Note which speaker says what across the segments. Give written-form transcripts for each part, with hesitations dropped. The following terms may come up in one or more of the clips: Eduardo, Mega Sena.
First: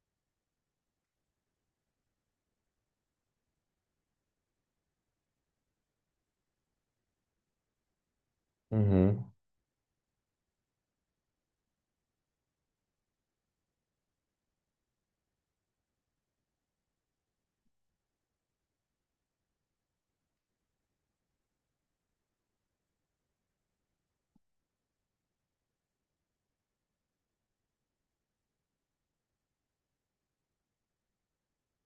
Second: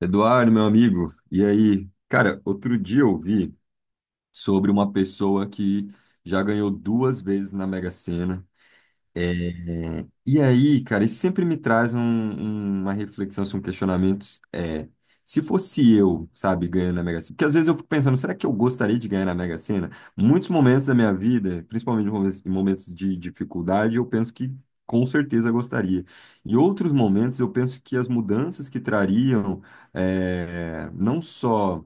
Speaker 1: Eduardo, meu amigo, e aí? Cara, outro dia eu vi sobre uma pessoa que já ganhou duas vezes na Mega Sena.
Speaker 2: Uhum,
Speaker 1: é, e aí, cara, isso sempre me traz uma reflexão, assim, um questionamento. É, Se fosse eu, sabe, ganhando na Mega Sena, porque às vezes eu fico pensando, será que eu gostaria de ganhar na Mega Sena? Muitos momentos da minha vida, principalmente em momentos de dificuldade, eu penso que com certeza gostaria. Em outros momentos, eu penso que as mudanças que trariam, não só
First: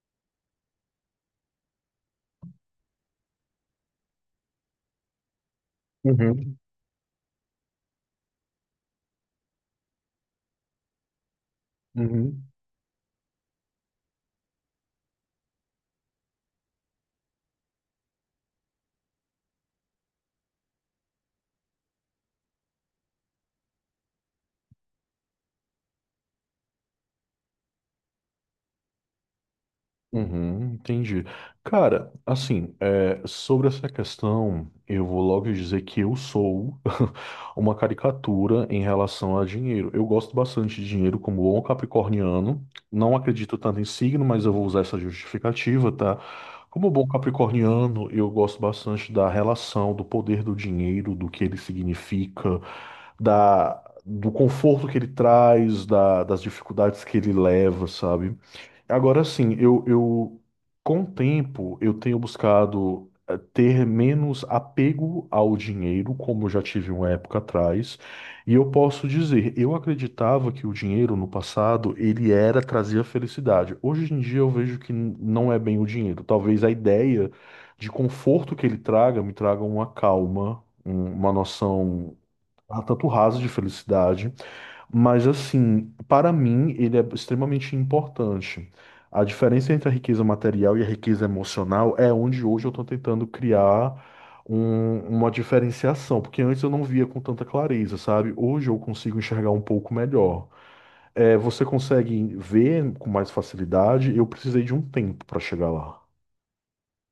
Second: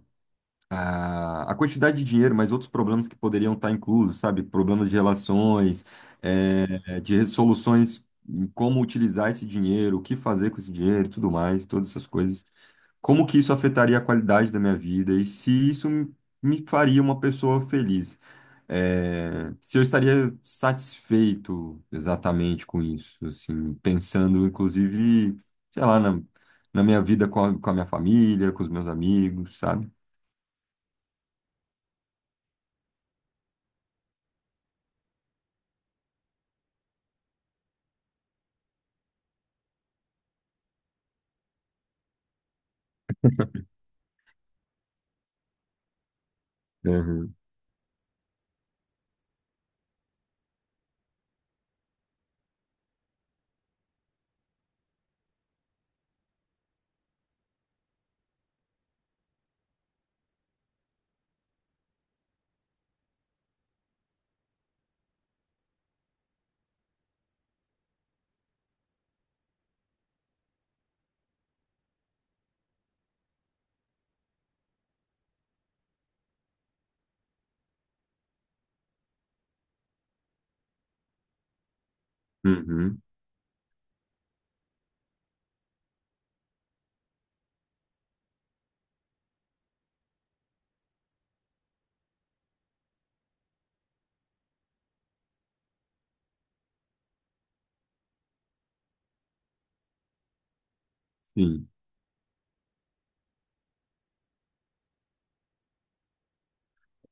Speaker 1: a quantidade de dinheiro, mas outros problemas que poderiam estar inclusos, sabe? Problemas de relações,
Speaker 2: uhum,
Speaker 1: de soluções, em como utilizar esse dinheiro, o que fazer com esse dinheiro, e tudo mais, todas essas
Speaker 2: uhum.
Speaker 1: coisas. Como que isso afetaria a qualidade da minha vida e se isso me faria uma pessoa feliz? Se eu estaria satisfeito exatamente com isso, assim, pensando inclusive, sei lá, na minha vida com a minha família, com os meus amigos, sabe?
Speaker 2: Uhum, entendi. Cara, assim, é, sobre essa questão, eu vou logo dizer que eu sou uma caricatura em relação a dinheiro. Eu gosto bastante de dinheiro como bom capricorniano. Não acredito tanto em signo, mas eu vou usar essa justificativa, tá? Como bom capricorniano, eu gosto bastante da relação, do poder do dinheiro, do que ele significa, da, do conforto que ele traz, das dificuldades que ele leva, sabe? Agora sim, eu, com o tempo eu tenho buscado ter menos apego ao dinheiro, como eu já tive uma época atrás, e eu posso dizer, eu acreditava que o dinheiro no passado ele era trazia felicidade. Hoje em dia eu vejo que não é bem o dinheiro. Talvez a ideia de conforto que ele traga me traga uma calma, uma noção
Speaker 1: Uhum,
Speaker 2: tanto rasa de felicidade. Mas assim, para mim, ele é extremamente importante. A diferença entre a riqueza material e a riqueza emocional é onde hoje eu estou tentando criar uma diferenciação, porque antes eu não via com tanta clareza, sabe? Hoje eu consigo enxergar um pouco melhor. É, você
Speaker 1: sim.
Speaker 2: consegue ver com mais facilidade? Eu precisei de um tempo para chegar lá.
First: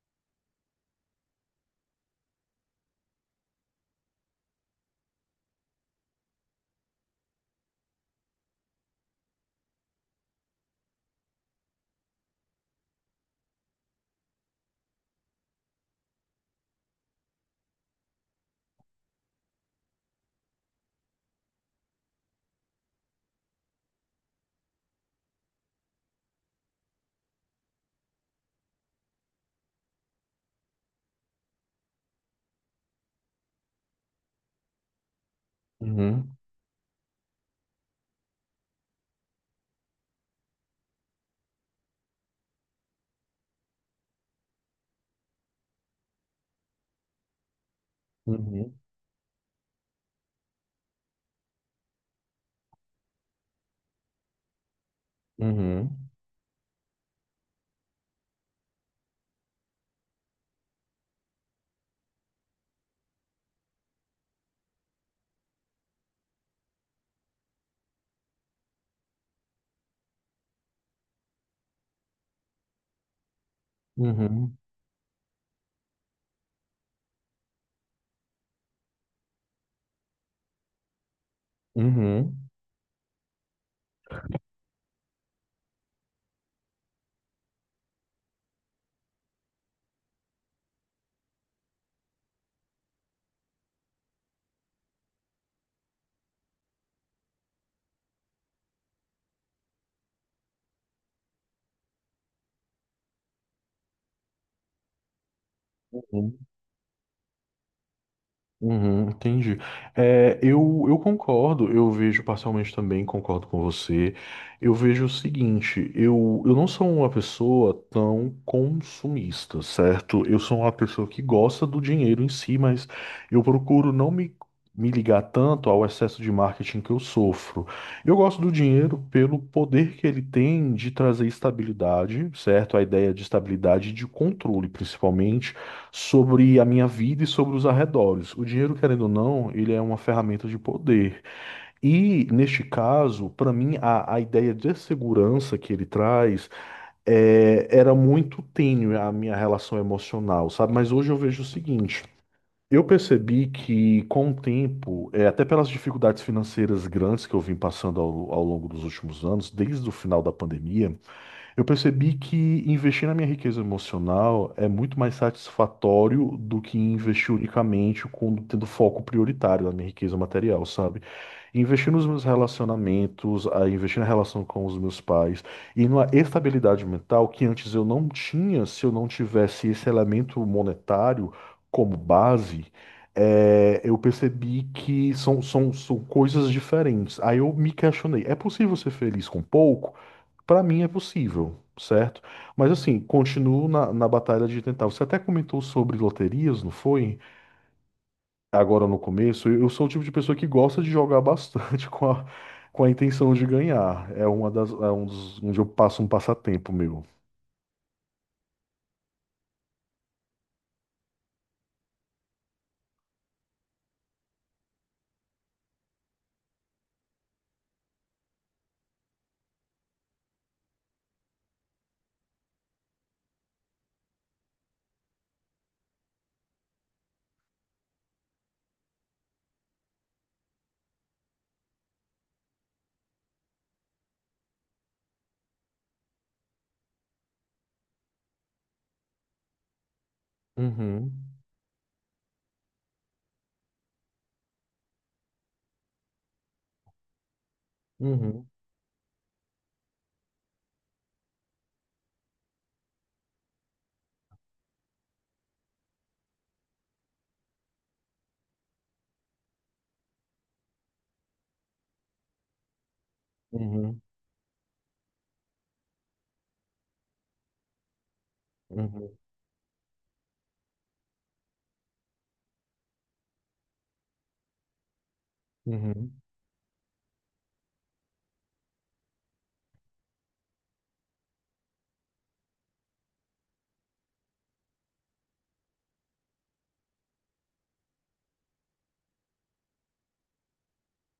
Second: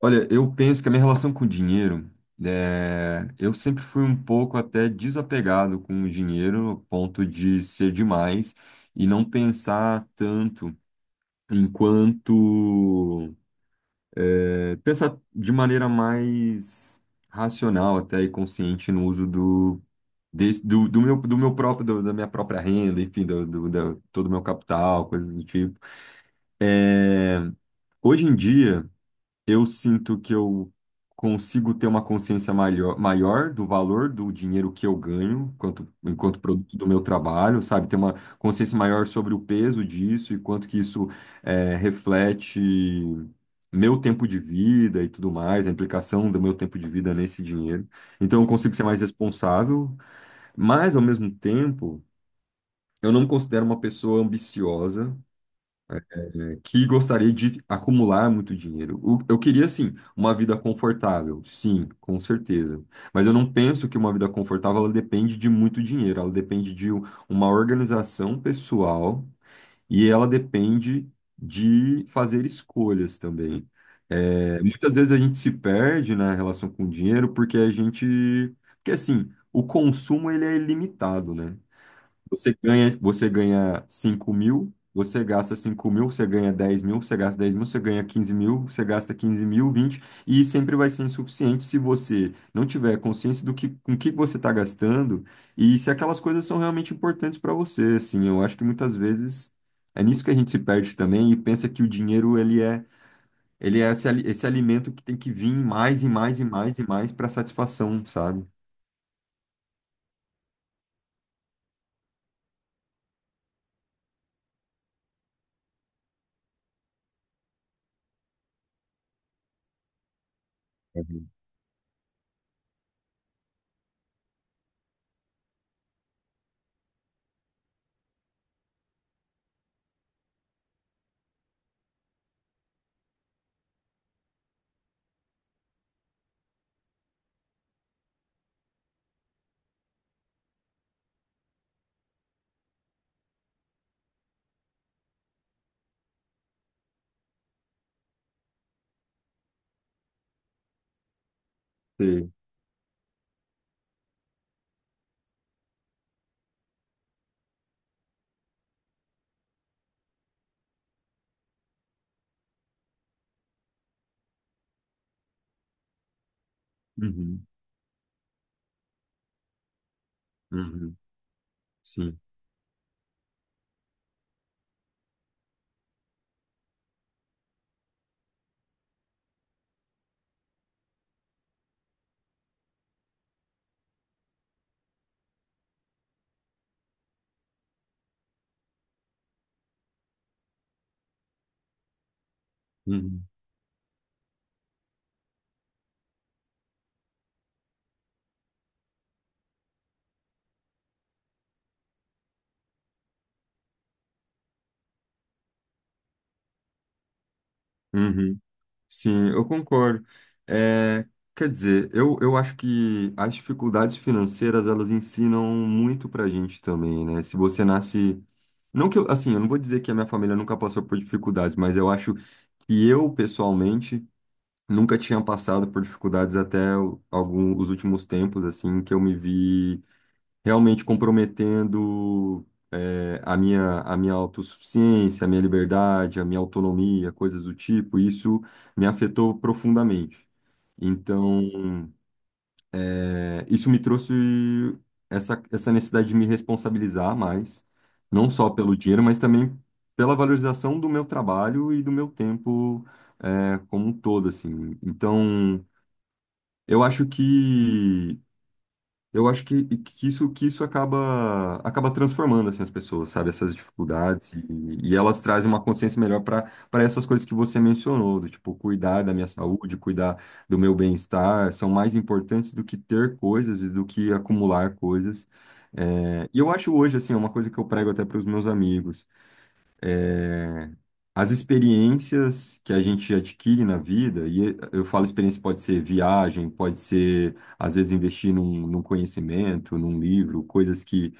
Speaker 1: Olha, eu penso que a minha relação com o dinheiro, eu sempre fui um pouco até desapegado com o dinheiro, a ponto de ser demais e não pensar tanto enquanto, pensar de maneira mais racional até e consciente no uso do, da minha própria renda, enfim, todo o meu capital, coisas do tipo. Hoje em dia eu sinto que eu consigo ter uma consciência maior do valor do dinheiro que eu ganho
Speaker 2: Uhum,
Speaker 1: enquanto produto do meu trabalho, sabe? Ter uma consciência maior sobre o peso disso e quanto que isso reflete meu tempo de vida e tudo mais, a implicação do meu tempo de vida nesse dinheiro. Então eu
Speaker 2: uhum,
Speaker 1: consigo ser mais responsável, mas ao mesmo tempo eu não me considero uma pessoa ambiciosa
Speaker 2: uhum,
Speaker 1: que gostaria de acumular muito dinheiro. Eu queria, sim, uma vida confortável, sim, com certeza. Mas eu não penso que uma vida confortável ela depende de muito dinheiro, ela depende de uma organização pessoal e ela depende de fazer escolhas também.
Speaker 2: uhum,
Speaker 1: É, muitas vezes a gente se perde na relação com o dinheiro porque a gente, porque assim, o consumo ele é ilimitado, né?
Speaker 2: uhum,
Speaker 1: Você ganha 5.000, você gasta 5.000, você ganha 10.000, você gasta 10.000, você ganha 15.000, você gasta 15.000, 20, e sempre vai ser insuficiente se você não tiver consciência do que, com que você está gastando e se aquelas coisas são realmente importantes para você, assim, eu acho que muitas vezes é nisso que a gente se perde também e pensa que o dinheiro, ele é esse, esse alimento que tem que vir mais e
Speaker 2: uhum.
Speaker 1: mais e mais e mais para satisfação, sabe?
Speaker 2: Uhum, entendi. É, eu concordo, eu vejo parcialmente também, concordo com você. Eu vejo o seguinte, eu não sou uma pessoa tão consumista, certo? Eu sou uma pessoa que
Speaker 1: Uhum.
Speaker 2: gosta do dinheiro em si, mas eu procuro não me, me ligar tanto ao excesso de marketing que eu sofro. Eu gosto do dinheiro pelo poder que ele tem de trazer estabilidade, certo? A ideia de estabilidade e de controle, principalmente sobre a minha vida e sobre os arredores. O dinheiro, querendo ou não, ele é uma ferramenta de poder. E, neste caso, para mim, a ideia de segurança que ele traz é, era muito tênue a minha relação emocional, sabe? Mas hoje eu vejo o seguinte.
Speaker 1: Sei.
Speaker 2: Eu percebi que, com o tempo, é, até pelas dificuldades financeiras grandes que eu vim passando ao longo dos últimos anos, desde o final da pandemia, eu percebi que investir na minha riqueza emocional é muito mais satisfatório do que investir
Speaker 1: Uhum,
Speaker 2: unicamente com, tendo foco prioritário na minha riqueza material,
Speaker 1: uhum,
Speaker 2: sabe? Investir nos
Speaker 1: sim.
Speaker 2: meus relacionamentos, a investir na relação com os meus pais e numa estabilidade mental que antes eu não tinha se eu não tivesse esse elemento monetário como base. É, eu percebi que são coisas diferentes. Aí eu me questionei: é possível ser feliz com pouco? Para mim é possível, certo? Mas assim,
Speaker 1: Uhum,
Speaker 2: continuo na batalha de tentar. Você até comentou sobre loterias, não foi? Agora no começo, eu sou o tipo de pessoa que gosta de jogar bastante com a intenção de ganhar. É uma das, é um dos, onde eu passo um passatempo meu.
Speaker 1: uhum. Sim, eu concordo. É, Quer dizer, eu acho que as dificuldades financeiras, elas ensinam muito pra gente também, né? Se você nasce... Não que eu, assim, eu não vou dizer que a minha família nunca passou por dificuldades, mas eu acho que eu, pessoalmente, nunca tinha passado por dificuldades até algum, os últimos tempos, assim, que eu me vi realmente comprometendo a minha autossuficiência, a minha liberdade, a minha autonomia, coisas do tipo, isso me afetou profundamente.
Speaker 2: Uhum,
Speaker 1: Então, isso me trouxe essa necessidade de me responsabilizar mais, não
Speaker 2: uhum,
Speaker 1: só pelo dinheiro, mas também pela valorização do meu trabalho e do meu tempo, como um todo, assim. Então, eu acho que eu acho que, que isso acaba transformando assim, as pessoas, sabe? Essas
Speaker 2: uhum,
Speaker 1: dificuldades. E e elas trazem uma consciência melhor para essas coisas que você mencionou, do tipo, cuidar da
Speaker 2: uhum,
Speaker 1: minha saúde, cuidar do meu bem-estar, são mais importantes do que ter coisas e do que acumular coisas.
Speaker 2: uhum,
Speaker 1: É, e eu acho hoje, assim, é uma coisa que eu prego até para os meus amigos. As experiências que a gente adquire na vida, e eu falo experiência pode ser viagem, pode ser, às vezes, investir num conhecimento, num livro, coisas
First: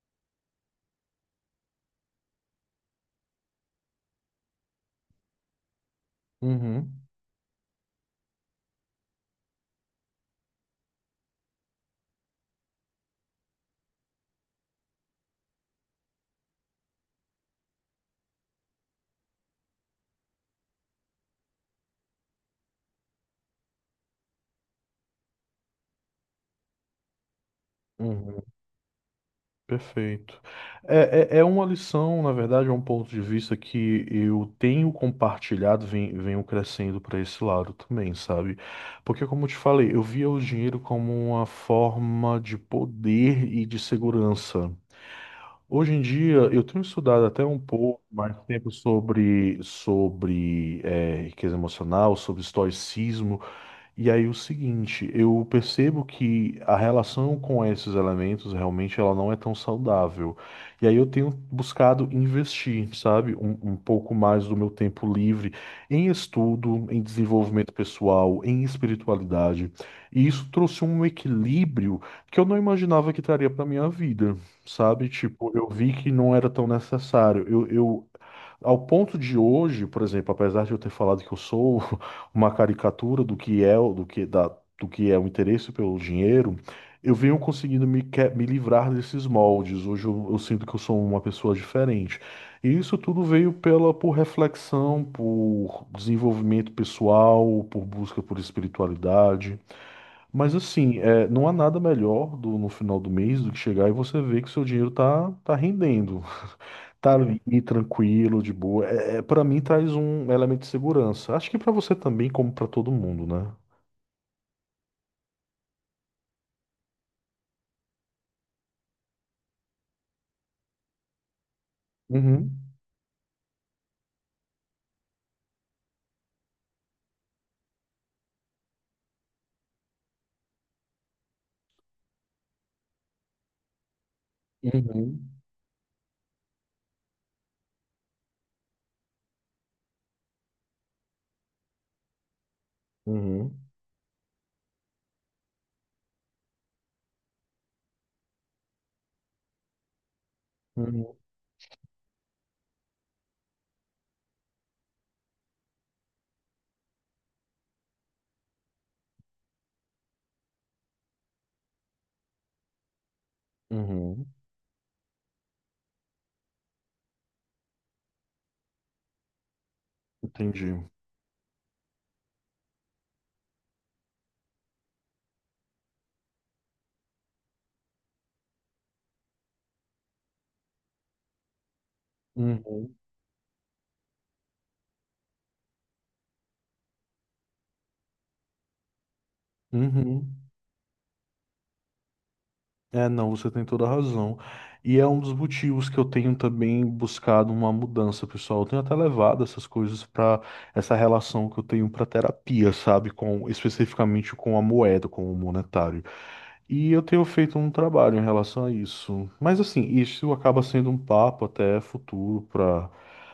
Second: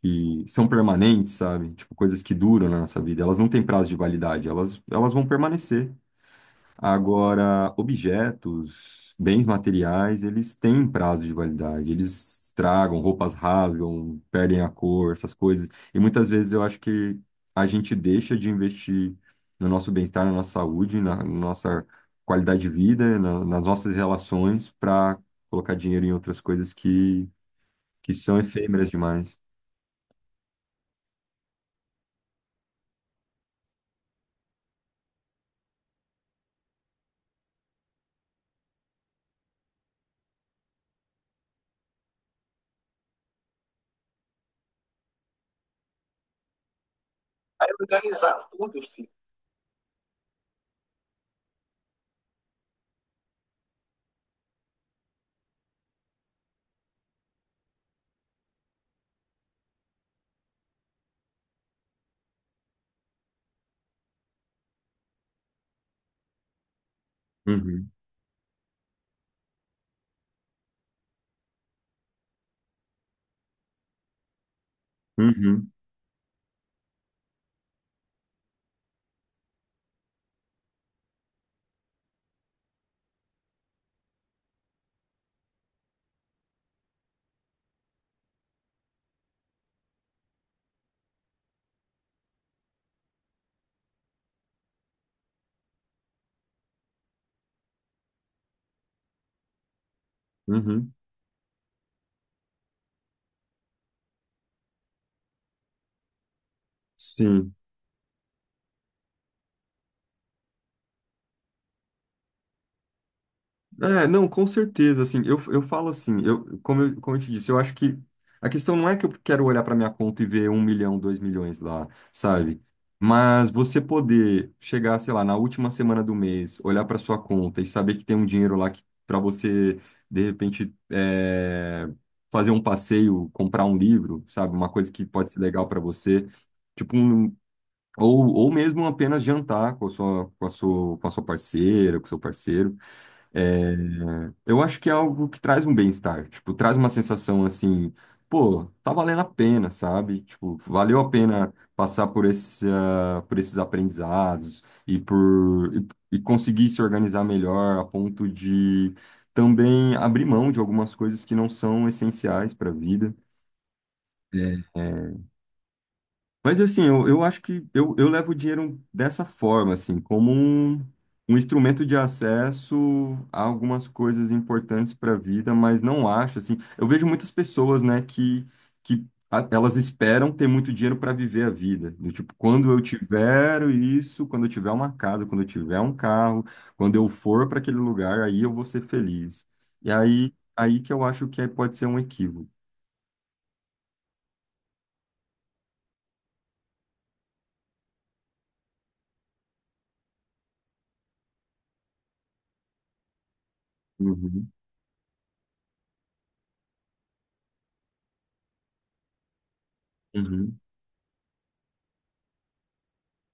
Speaker 1: que são permanentes, sabe? Tipo, coisas que duram na nossa vida. Elas não têm prazo de validade, elas vão permanecer.
Speaker 2: uhum,
Speaker 1: Agora, objetos, bens materiais, eles têm prazo de validade. Eles estragam, roupas rasgam, perdem a cor, essas coisas. E muitas vezes eu acho que a gente deixa de investir no nosso bem-estar, na nossa saúde, na nossa qualidade de vida, nas nossas relações, para colocar dinheiro em outras coisas que
Speaker 2: uhum,
Speaker 1: são
Speaker 2: uhum.
Speaker 1: efêmeras demais.
Speaker 2: Perfeito. É uma lição, na verdade, é um ponto de vista que eu tenho compartilhado, venho crescendo para esse lado também, sabe? Porque, como eu te falei, eu via o dinheiro como uma forma de poder e de segurança. Hoje em dia, eu tenho estudado até um
Speaker 1: Aí
Speaker 2: pouco mais
Speaker 1: organizar
Speaker 2: tempo
Speaker 1: tudo, filho.
Speaker 2: sobre, sobre riqueza emocional, sobre estoicismo. E aí o seguinte, eu percebo que a relação com esses elementos realmente ela não é tão saudável. E aí eu tenho buscado investir, sabe, um pouco mais do meu tempo livre em estudo, em desenvolvimento
Speaker 1: Uhum,
Speaker 2: pessoal, em espiritualidade. E isso trouxe um equilíbrio que eu não imaginava que traria para minha vida, sabe? Tipo, eu
Speaker 1: uhum,
Speaker 2: vi que não era tão necessário. Eu ao ponto de hoje, por exemplo, apesar de eu ter falado que eu sou uma caricatura do que é do que da, do que é o interesse pelo dinheiro, eu venho conseguindo me, me livrar desses moldes. Hoje eu sinto que eu sou uma pessoa diferente. E isso tudo veio pela por reflexão, por desenvolvimento pessoal, por busca por espiritualidade. Mas
Speaker 1: uhum.
Speaker 2: assim, é, não há nada melhor no final do mês do que chegar e você ver que seu dinheiro tá rendendo. Tá
Speaker 1: Sim.
Speaker 2: ali tranquilo, de boa. É, para mim traz um elemento de segurança. Acho que pra você também, como pra todo mundo, né?
Speaker 1: É, não, com certeza, assim, eu falo assim, eu, como eu te disse, eu acho que a questão não é que eu quero olhar para minha conta e ver 1 milhão, 2 milhões lá,
Speaker 2: Uhum.
Speaker 1: sabe? Mas você poder chegar, sei lá, na última semana do mês, olhar para sua conta e saber que tem um dinheiro lá que para você, de repente, fazer um passeio, comprar um livro, sabe? Uma coisa que pode
Speaker 2: Uhum.
Speaker 1: ser legal para você, tipo um, ou mesmo apenas jantar com a sua parceira, com o seu parceiro.
Speaker 2: Uhum.
Speaker 1: É, eu acho que é algo que traz um bem-estar, tipo, traz uma sensação assim, pô, tá valendo a pena, sabe? Tipo, valeu a
Speaker 2: Uhum.
Speaker 1: pena passar por por esses aprendizados e por e, e conseguir se organizar melhor a ponto de também abrir mão de algumas coisas que não são essenciais para a vida.
Speaker 2: Uhum.
Speaker 1: É, é, mas assim, eu acho que eu levo o dinheiro dessa forma, assim, como um,
Speaker 2: Entendi.
Speaker 1: um instrumento de acesso a algumas coisas importantes para a vida, mas não acho, assim, eu vejo muitas pessoas, né, que, que elas esperam ter muito dinheiro para viver a vida, do tipo, quando eu
Speaker 2: Uhum.
Speaker 1: tiver isso, quando eu tiver uma casa, quando eu tiver um carro, quando eu for para aquele lugar, aí eu vou ser feliz. E aí,
Speaker 2: Uhum.
Speaker 1: aí que eu acho que aí pode ser um equívoco.
Speaker 2: É, não, você tem toda a razão. E é um dos motivos que eu tenho também buscado uma mudança, pessoal. Eu tenho até levado essas coisas para essa relação que eu tenho para terapia, sabe? Com especificamente
Speaker 1: Uhum,
Speaker 2: com a moeda, com o monetário. E eu tenho feito um trabalho em relação a isso. Mas assim, isso
Speaker 1: uhum.
Speaker 2: acaba sendo um papo até futuro para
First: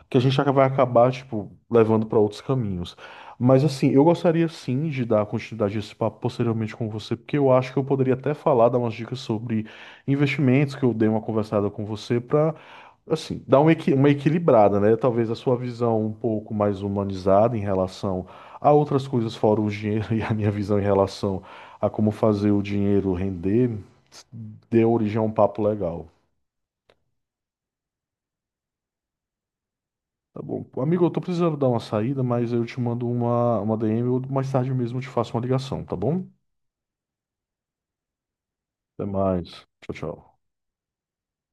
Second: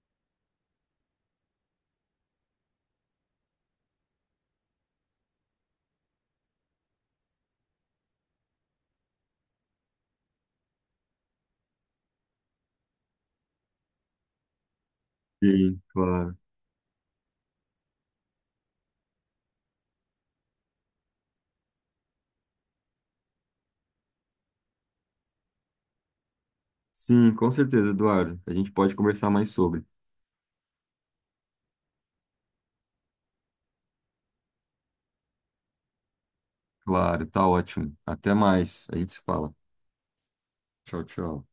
Speaker 2: que a gente vai acabar, tipo, levando para outros caminhos. Mas assim, eu gostaria sim de dar continuidade a esse papo posteriormente com você, porque eu acho que eu poderia até falar, dar umas dicas sobre investimentos, que eu dei uma conversada com você para assim, dar uma, uma equilibrada, né? Talvez a sua
Speaker 1: Sim,
Speaker 2: visão um
Speaker 1: claro.
Speaker 2: pouco mais humanizada em relação a outras coisas fora o dinheiro e a minha visão em relação a como fazer o dinheiro render, deu origem a um papo legal.
Speaker 1: Sim, com certeza, Eduardo. A gente pode conversar mais sobre.
Speaker 2: Tá bom. Amigo, eu tô precisando dar uma saída, mas eu te mando uma DM ou mais tarde mesmo eu te faço uma ligação, tá bom?
Speaker 1: Claro, tá ótimo. Até mais. A
Speaker 2: Até
Speaker 1: gente se
Speaker 2: mais.
Speaker 1: fala.
Speaker 2: Tchau, tchau.
Speaker 1: Tchau, tchau.